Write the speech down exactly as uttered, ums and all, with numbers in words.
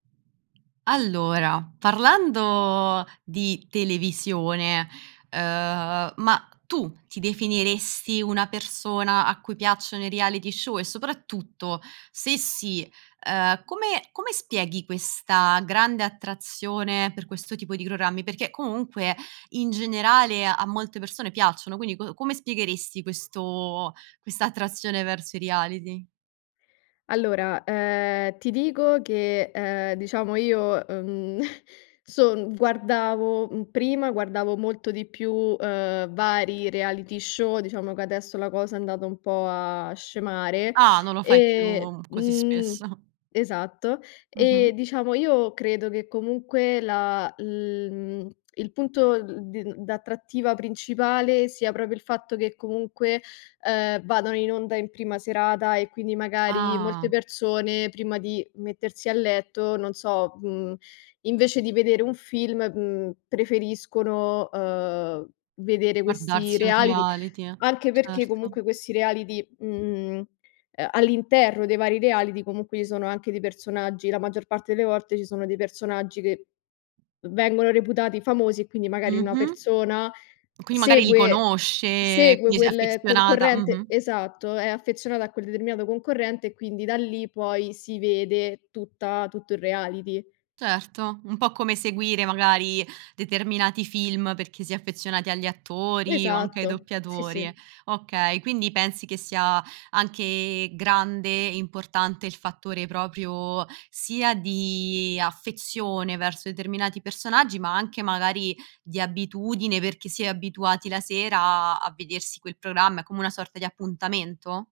Allora, parlando di televisione, uhm, ma tu ti definiresti una persona a cui piacciono i reality show? E soprattutto se sì, uhm, come come spieghi questa grande attrazione per questo tipo di programmi? peché, comunque, in generale a molte persone piacciono, quindi co come spiegheresti questo questa attrazione verso i reality? Allora, uhm, ti dico che, uhm, diciamo io, uhm, son guardavo mhmm, prima guardavo molto di più, uhm, vari reality show, diciamo che adesso la cosa è andata un po' a scemare, Ah, non lo fai e più così mhmm spesso. Esatto. Mh-mh. Eh, diciamo, io credo che comunque la l mhmm, il punto, uhm, d d'attrattiva principale sia proprio il fatto che comunque, uhm, vadano in onda in prima serata, e quindi magari molte Ah. persone prima di mettersi a letto, non so, mhmm, invece di vedere un film, mhmm, preferiscono, uhm, vedere questi Guardarsi un reality. reality. Anche perché Certo. comunque questi reality mhmm, uhm, all'interno dei vari reality, comunque ci sono anche dei personaggi la maggior parte delle volte ci sono dei personaggi che vengono reputati famosi e quindi magari una Mh-mh. persona Quindi, magari, li segue conosce, segue quindi s'è quel affezionata concorrente Mh-mh. Esatto. È affezionata a quel determinato concorrente, e quindi da lì poi si vede tutta tutto il reality. Certo. Un po' come seguire, magari, determinati film perché si è affezionati agli attori, o anche ai Esatto. Sì, doppiatori. sì. Okay. Quindi, pensi che sia anche grande e importante il fattore proprio sia di affezione verso determinati personaggi, ma anche, magari, di abitudine perché si è abituati la sera a a a vedersi quel programma, è come una sorta di appuntamento?